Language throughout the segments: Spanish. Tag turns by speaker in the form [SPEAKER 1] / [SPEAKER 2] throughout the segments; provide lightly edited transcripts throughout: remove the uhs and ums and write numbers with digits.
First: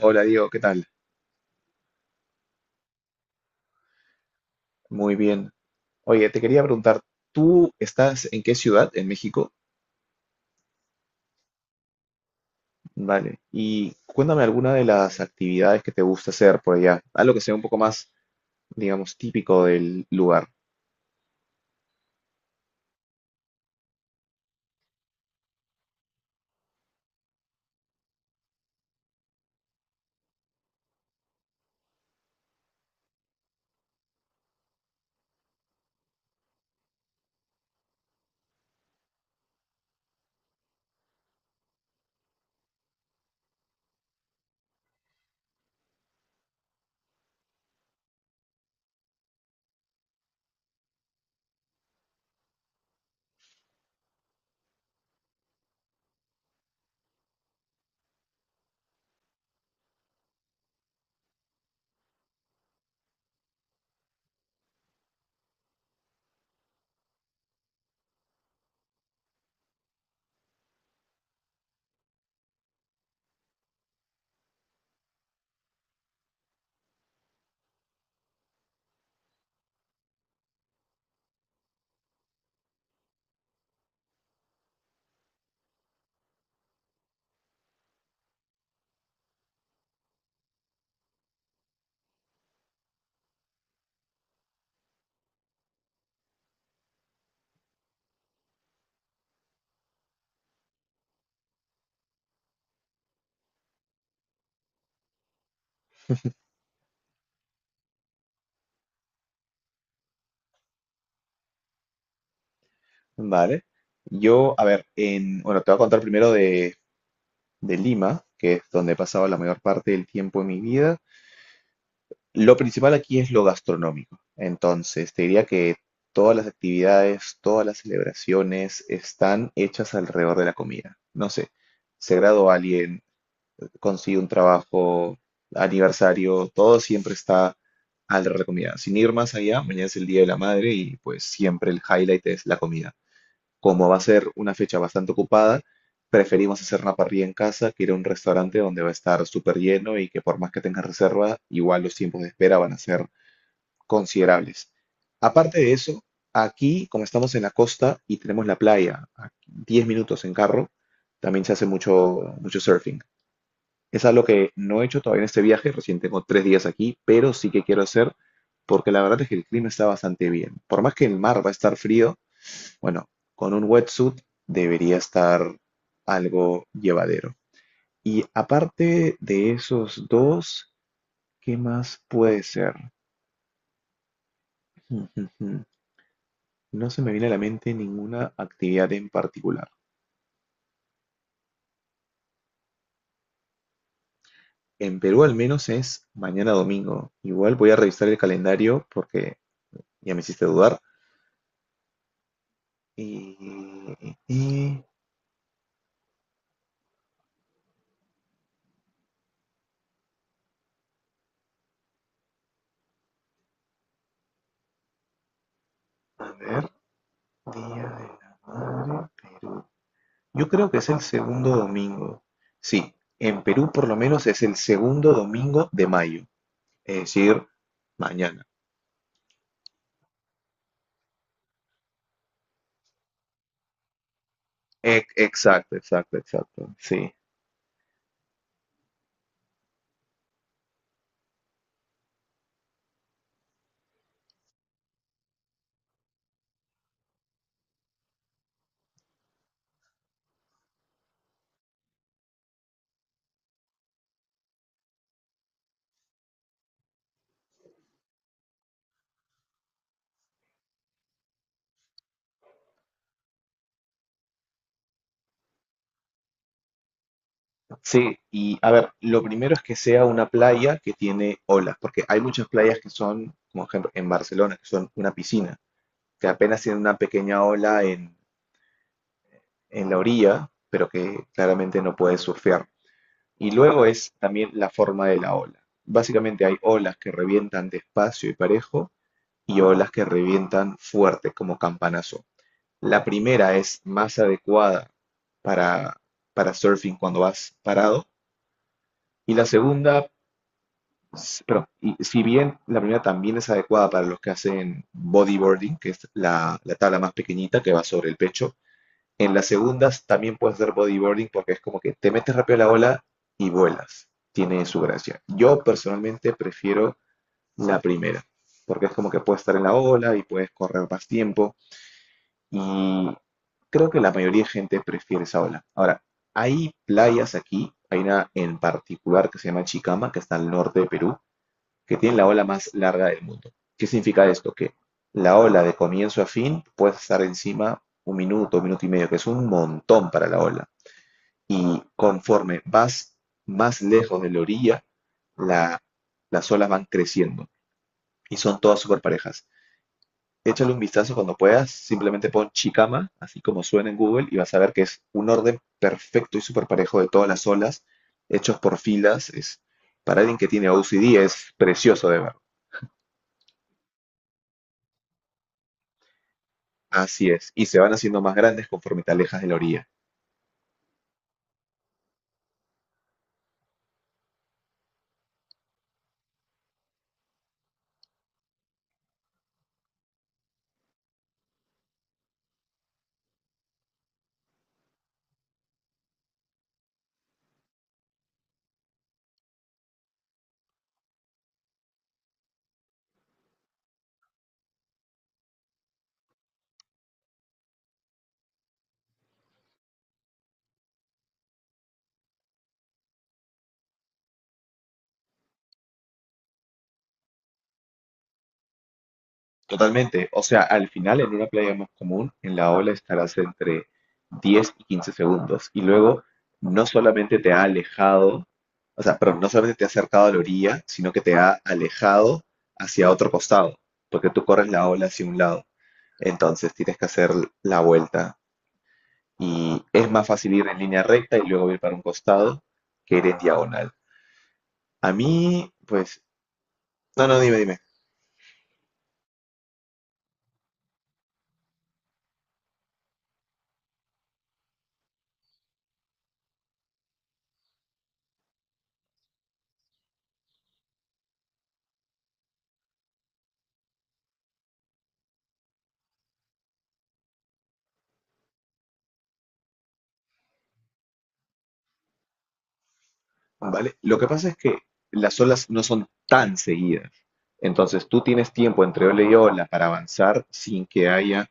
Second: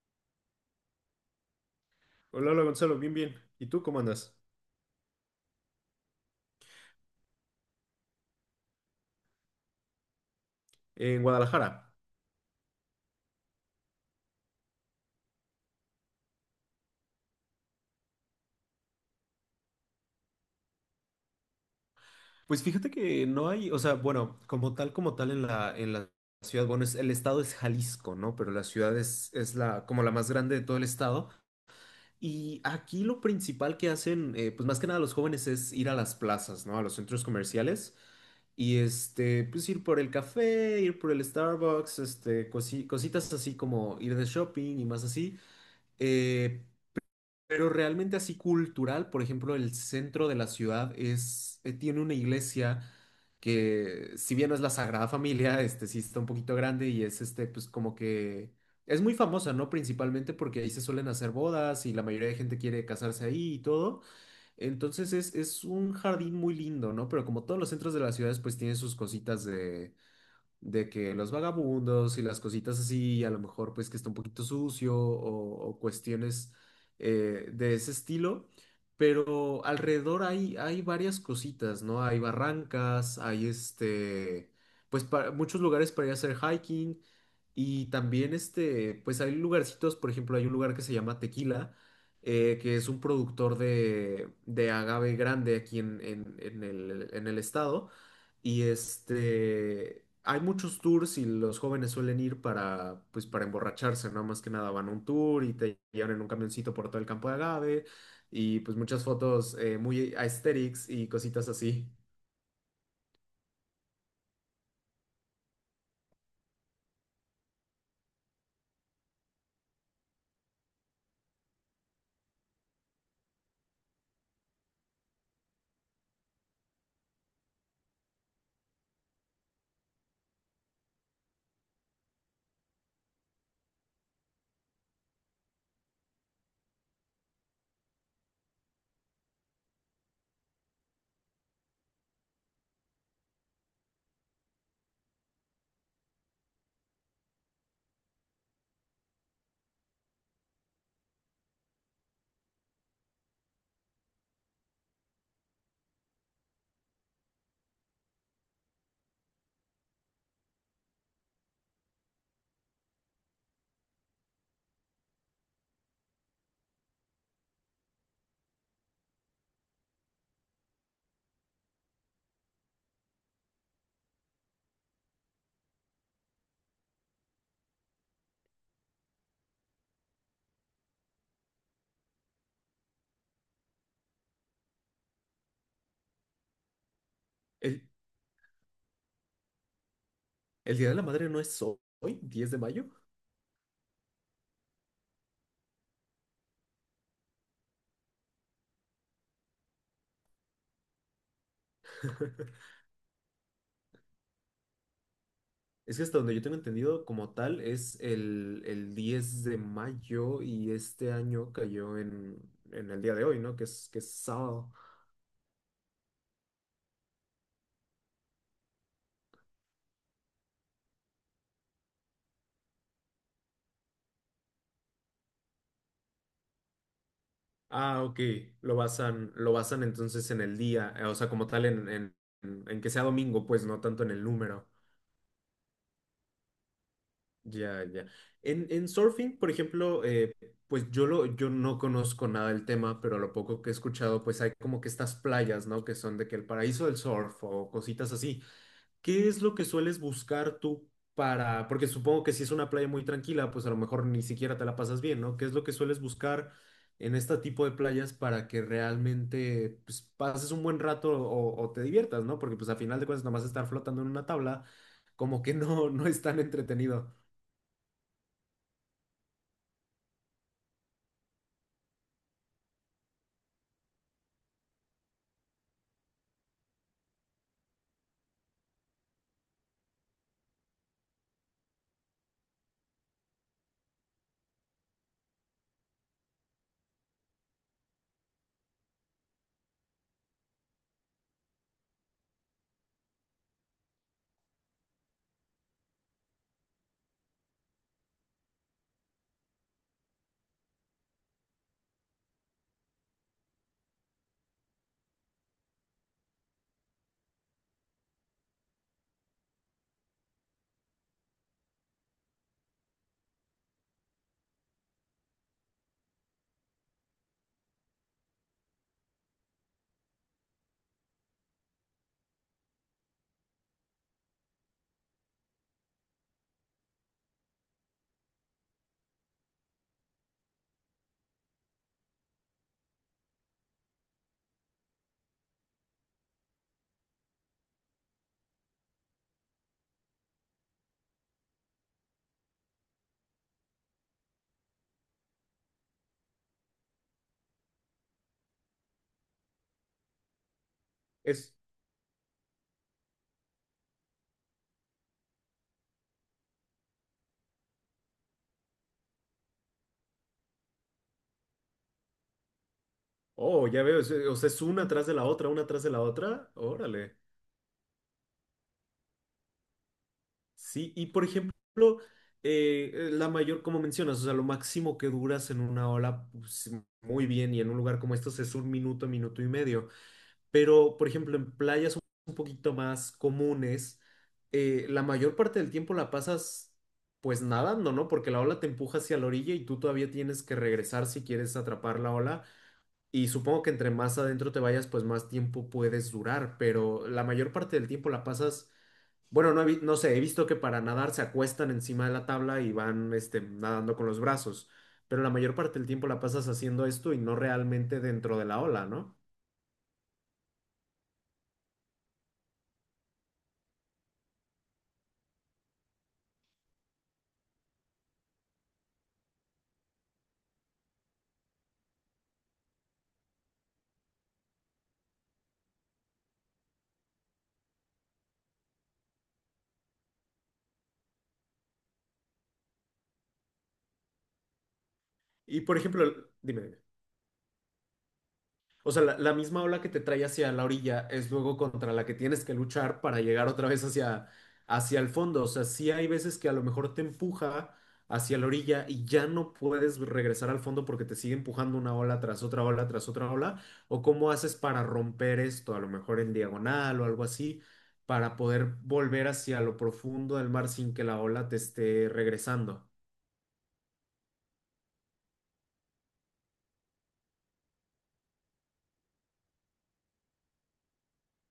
[SPEAKER 1] Hola Diego, ¿qué tal?
[SPEAKER 2] Hola, hola Gonzalo, bien, bien. ¿Y tú cómo andas?
[SPEAKER 1] Muy bien. Oye, te quería preguntar, ¿tú estás en qué ciudad? ¿En México?
[SPEAKER 2] En Guadalajara.
[SPEAKER 1] Vale. Y cuéntame alguna de las actividades que te gusta hacer por allá. Algo que sea un poco más, digamos, típico del lugar.
[SPEAKER 2] Pues fíjate que no hay, o sea, bueno, como tal en la ciudad, bueno, es, el estado es Jalisco, ¿no? Pero la ciudad es la, como la más grande de todo el estado. Y aquí lo principal que hacen, pues más que nada los jóvenes es ir a las plazas, ¿no? A los centros comerciales. Y este, pues ir por el café, ir por el Starbucks, este, cositas así como ir de shopping y más así. Eh, Pero realmente así cultural, por ejemplo, el centro de la ciudad es, tiene una iglesia que, si bien no es la Sagrada Familia, este sí está un poquito grande y es este, pues como que es muy famosa, ¿no? Principalmente porque ahí se suelen hacer bodas y la mayoría de gente quiere casarse ahí y todo. Entonces es un jardín muy lindo, ¿no? Pero como todos los centros de las ciudades, pues tiene sus cositas de que los vagabundos y las cositas así, a lo mejor pues que está un poquito sucio o cuestiones de ese estilo, pero alrededor hay, hay varias cositas, ¿no? Hay barrancas, hay este, pues muchos lugares para ir a hacer hiking, y también, este, pues hay lugarcitos, por ejemplo, hay un lugar que se llama Tequila, que es un productor de agave grande aquí en, en el estado. Y este, hay muchos tours y los jóvenes suelen ir para, pues, para emborracharse, ¿no? Más que nada van a un tour y te llevan en un camioncito por todo el campo de agave y pues muchas fotos muy aesthetics y cositas así.
[SPEAKER 1] Vale. Yo, a ver, te voy a contar primero de Lima, que es donde he pasado la mayor parte del tiempo de mi vida. Lo principal aquí es lo gastronómico. Entonces, te diría que todas las actividades, todas las celebraciones están hechas alrededor de la comida. No sé, se graduó alguien, consigue un trabajo, aniversario, todo siempre está alrededor de la comida. Sin ir más allá, mañana es el Día de la Madre y pues siempre el highlight es la comida. Como va a ser una fecha bastante ocupada, preferimos hacer una parrilla en casa que ir a un restaurante donde va a estar súper lleno y que por más que tengas reserva, igual los tiempos de espera van a ser considerables. Aparte de eso, aquí, como estamos en la costa y tenemos la playa a 10 minutos en carro, también se hace mucho surfing. Es algo que no he hecho todavía en este viaje, recién tengo tres días aquí, pero sí que quiero hacer porque la verdad es que el clima está bastante bien. Por más que el mar va a estar frío, bueno, con un wetsuit debería estar algo llevadero. Y aparte de esos dos, ¿qué más puede ser? No se me viene a la mente
[SPEAKER 2] ¿El,
[SPEAKER 1] ninguna actividad en particular.
[SPEAKER 2] el Día de la Madre no es hoy, 10 de mayo?
[SPEAKER 1] En Perú al menos es mañana domingo. Igual voy a revisar el calendario porque ya me hiciste dudar. Y, y-
[SPEAKER 2] Es que hasta donde yo tengo entendido como tal es el 10 de mayo y este año cayó en el día de hoy, ¿no? Que es sábado.
[SPEAKER 1] a ver, Día de la Madre, Perú. Yo creo que es el segundo domingo. Sí, en Perú por lo menos es el segundo domingo de mayo. Es decir,
[SPEAKER 2] Ah, ok.
[SPEAKER 1] mañana.
[SPEAKER 2] Lo basan entonces en el día, o sea, como tal en que sea domingo, pues no tanto en el número.
[SPEAKER 1] E- exacto, exacto, exacto. Sí.
[SPEAKER 2] Ya, ya. En surfing, por ejemplo, pues yo, lo, yo no conozco nada del tema, pero lo poco que he escuchado, pues hay como que estas playas, ¿no? Que son de que el paraíso del surf o cositas así. ¿Qué es lo que sueles buscar tú para, porque supongo que si es una playa muy tranquila, pues a lo mejor ni siquiera te la pasas bien, ¿no? ¿Qué es lo que sueles buscar en este tipo de playas para que realmente pues, pases un buen rato o te diviertas, ¿no? Porque pues a final de cuentas nomás estar flotando en una tabla como que no, no es tan entretenido.
[SPEAKER 1] Sí, y a ver, lo primero es que sea una playa que tiene olas, porque hay muchas playas que son, como ejemplo, en Barcelona, que son una piscina, que apenas tiene una pequeña ola en la orilla, pero que claramente no puedes surfear. Y luego es también la forma de la ola. Básicamente hay olas que revientan despacio y parejo y olas que revientan fuerte, como campanazo. La primera es más adecuada para, para surfing cuando vas parado. Y la segunda y si bien la primera también es adecuada para los que hacen bodyboarding, que es la tabla más pequeñita que va sobre el pecho, en las segundas también puedes hacer bodyboarding porque es como que te metes rápido a la ola y vuelas. Tiene su gracia. Yo personalmente prefiero la primera, porque es como que puedes estar en la ola y puedes correr más tiempo y creo que la mayoría de gente prefiere esa ola. Ahora, hay playas aquí, hay una en particular que se llama Chicama, que está al norte de Perú, que tienen la ola más larga del mundo. ¿Qué significa esto? Que la ola de comienzo a fin puede estar encima 1 minuto, 1 minuto y medio, que es un montón para la ola. Y conforme vas más lejos de la orilla, la- las olas van creciendo y son todas súper parejas. Échale un vistazo cuando
[SPEAKER 2] Es,
[SPEAKER 1] puedas, simplemente pon Chicama, así como suena en Google, y vas a ver que es un orden perfecto y súper parejo de todas las olas, hechos por filas. Es, para alguien que tiene OCD es precioso de ver.
[SPEAKER 2] oh, ya veo, o sea, es una atrás de la otra, una atrás de la otra, órale.
[SPEAKER 1] Así es, y se van haciendo más grandes conforme te alejas de la orilla.
[SPEAKER 2] Sí, y por ejemplo, la mayor, como mencionas, o sea, lo máximo que duras en una ola, pues, muy bien, y en un lugar como estos es un minuto, minuto y medio. Pero, por ejemplo, en playas un poquito más comunes, la mayor parte del tiempo la pasas pues nadando, ¿no? Porque la ola te empuja hacia la orilla y tú todavía tienes que regresar si quieres atrapar la ola. Y supongo que entre más adentro te vayas, pues más tiempo puedes durar, pero la mayor parte del tiempo la pasas bueno, no, no sé, he visto que para nadar se acuestan encima de la tabla y van este, nadando con los brazos, pero la mayor parte del tiempo la pasas haciendo esto y no realmente dentro de la ola, ¿no?
[SPEAKER 1] Totalmente. O sea, al final, en una playa más común, en la ola estarás entre 10 y 15 segundos. Y luego, no solamente te ha alejado, o sea, perdón, no solamente te ha acercado a la orilla, sino que te ha alejado hacia otro costado, porque tú corres la ola hacia un lado. Entonces, tienes que hacer la vuelta. Y es más fácil ir en línea recta y luego ir para un costado que ir en diagonal. A
[SPEAKER 2] Y
[SPEAKER 1] mí,
[SPEAKER 2] por
[SPEAKER 1] pues,
[SPEAKER 2] ejemplo, dime,
[SPEAKER 1] no, no, dime, dime.
[SPEAKER 2] o sea, la misma ola que te trae hacia la orilla es luego contra la que tienes que luchar para llegar otra vez hacia, hacia el fondo. O sea, sí hay veces que a lo mejor te empuja hacia la orilla y ya no puedes regresar al fondo porque te sigue empujando una ola tras otra ola tras otra ola. ¿O cómo haces para romper esto? A lo mejor en diagonal o algo así, para poder volver hacia lo profundo del mar sin que la ola te esté regresando.
[SPEAKER 1] ¿Vale? Lo que pasa es que las olas no son tan seguidas. Entonces tú tienes tiempo entre ola y ola para avanzar sin que haya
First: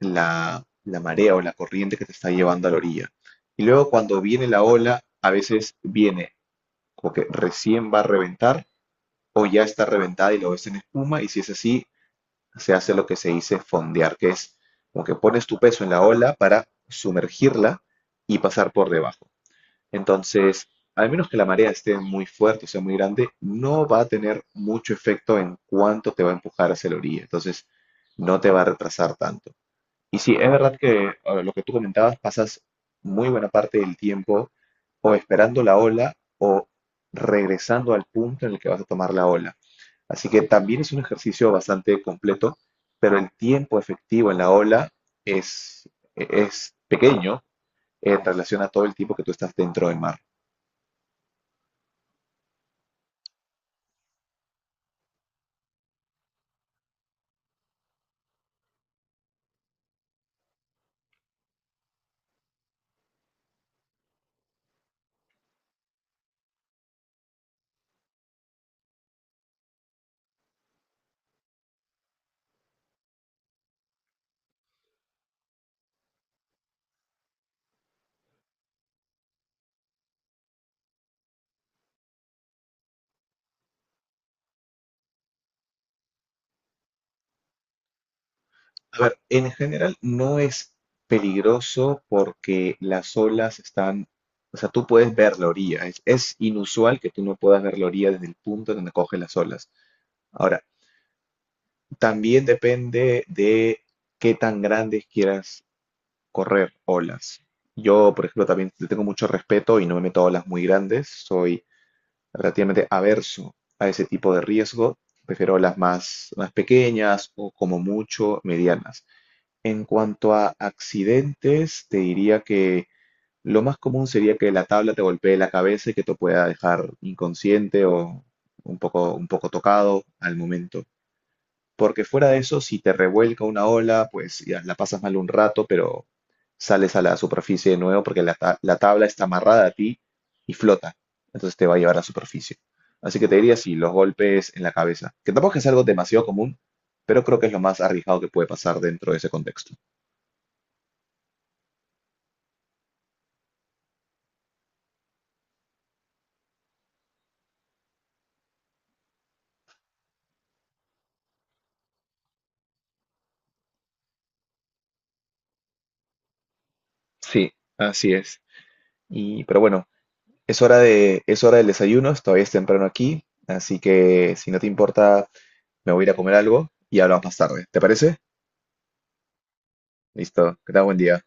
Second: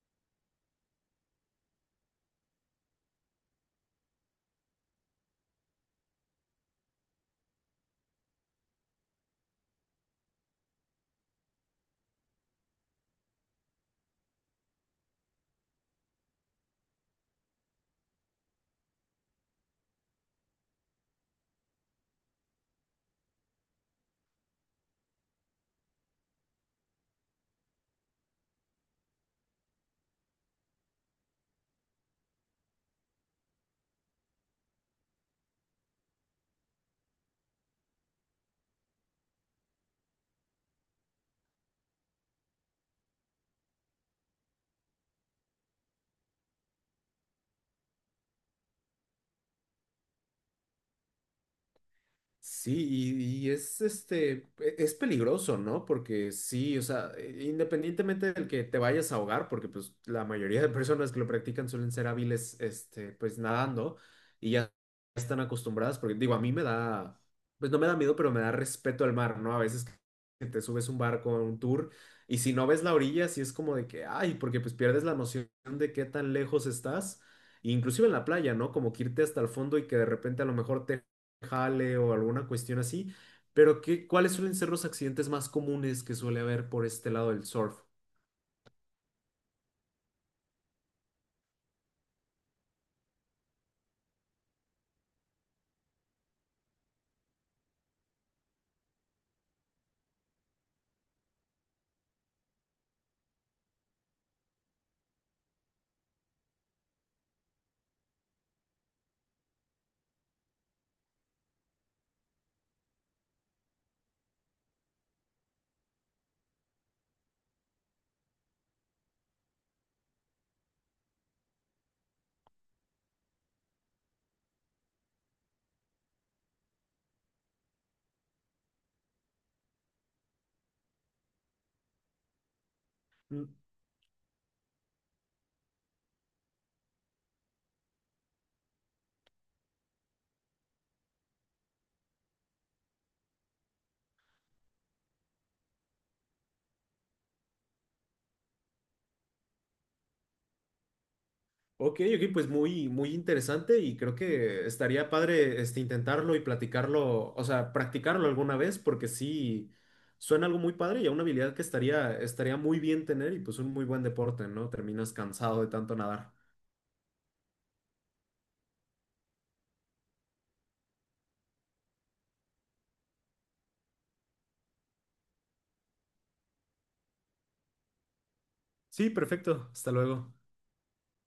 [SPEAKER 1] la marea o la corriente que te está llevando a la orilla. Y luego cuando viene la ola, a veces viene como que recién va a reventar o ya está reventada y lo ves en espuma y si es así, se hace lo que se dice fondear, que es como que pones tu peso en la ola para sumergirla y pasar por debajo. Entonces, al menos que la marea esté muy fuerte o sea muy grande, no va a tener mucho efecto en cuánto te va a empujar hacia la orilla. Entonces, no te va a retrasar tanto. Y sí, es verdad que lo que tú comentabas, pasas muy buena parte del tiempo o esperando la ola o regresando al punto en el que vas a tomar la ola. Así que también es un ejercicio bastante completo, pero el tiempo efectivo en la ola es, es pequeño en relación a todo el tiempo que tú estás dentro del mar.
[SPEAKER 2] Sí, y es este, es peligroso, ¿no? Porque sí, o sea, independientemente del que te vayas a ahogar, porque pues la mayoría de personas que lo practican suelen ser hábiles, este, pues nadando y ya están acostumbradas, porque digo, a mí me da, pues no me da miedo, pero me da respeto al mar, ¿no? A veces que te subes un barco, a un tour, y si no ves la orilla, sí es como de que, ay, porque pues pierdes la noción de qué tan lejos estás, inclusive en la playa, ¿no? Como que irte hasta el fondo y que de repente a lo mejor te jale o alguna cuestión así, pero ¿qué, cuáles suelen ser los accidentes más comunes que suele haber por este lado del surf?
[SPEAKER 1] A ver, en general no es peligroso porque las olas están, o sea, tú puedes ver la orilla. Es inusual que tú no puedas ver la orilla desde el punto donde coge las olas. Ahora, también depende de qué tan grandes quieras correr olas. Yo, por ejemplo, también le tengo mucho respeto y no me meto a olas muy grandes. Soy relativamente averso a ese tipo de riesgo. Prefiero olas más pequeñas o como mucho medianas. En cuanto a accidentes, te diría que lo más común sería que la tabla te golpee la cabeza y que te pueda dejar inconsciente o un poco tocado al momento. Porque fuera de eso, si te revuelca
[SPEAKER 2] Mm.
[SPEAKER 1] una ola, pues ya la pasas mal un rato, pero sales a la superficie de nuevo porque la tabla está amarrada a ti y flota. Entonces te va a llevar a la superficie. Así que te diría sí, los golpes en la cabeza. Que tampoco es algo demasiado común, pero creo que es lo más arriesgado que puede pasar dentro de ese contexto.
[SPEAKER 2] Ok, ok, pues muy, muy interesante y creo que estaría padre este, intentarlo y platicarlo, o sea, practicarlo alguna vez porque sí suena algo muy padre y a una habilidad que estaría, estaría muy bien tener y pues un muy buen deporte, ¿no? Terminas cansado de tanto nadar.
[SPEAKER 1] Sí, así es. Y, pero bueno, es hora del desayuno, todavía es temprano aquí, así que si no te importa, me voy a ir a comer algo y hablamos más tarde. ¿Te parece?
[SPEAKER 2] Sí, perfecto, hasta luego.
[SPEAKER 1] Listo, que tengas buen día.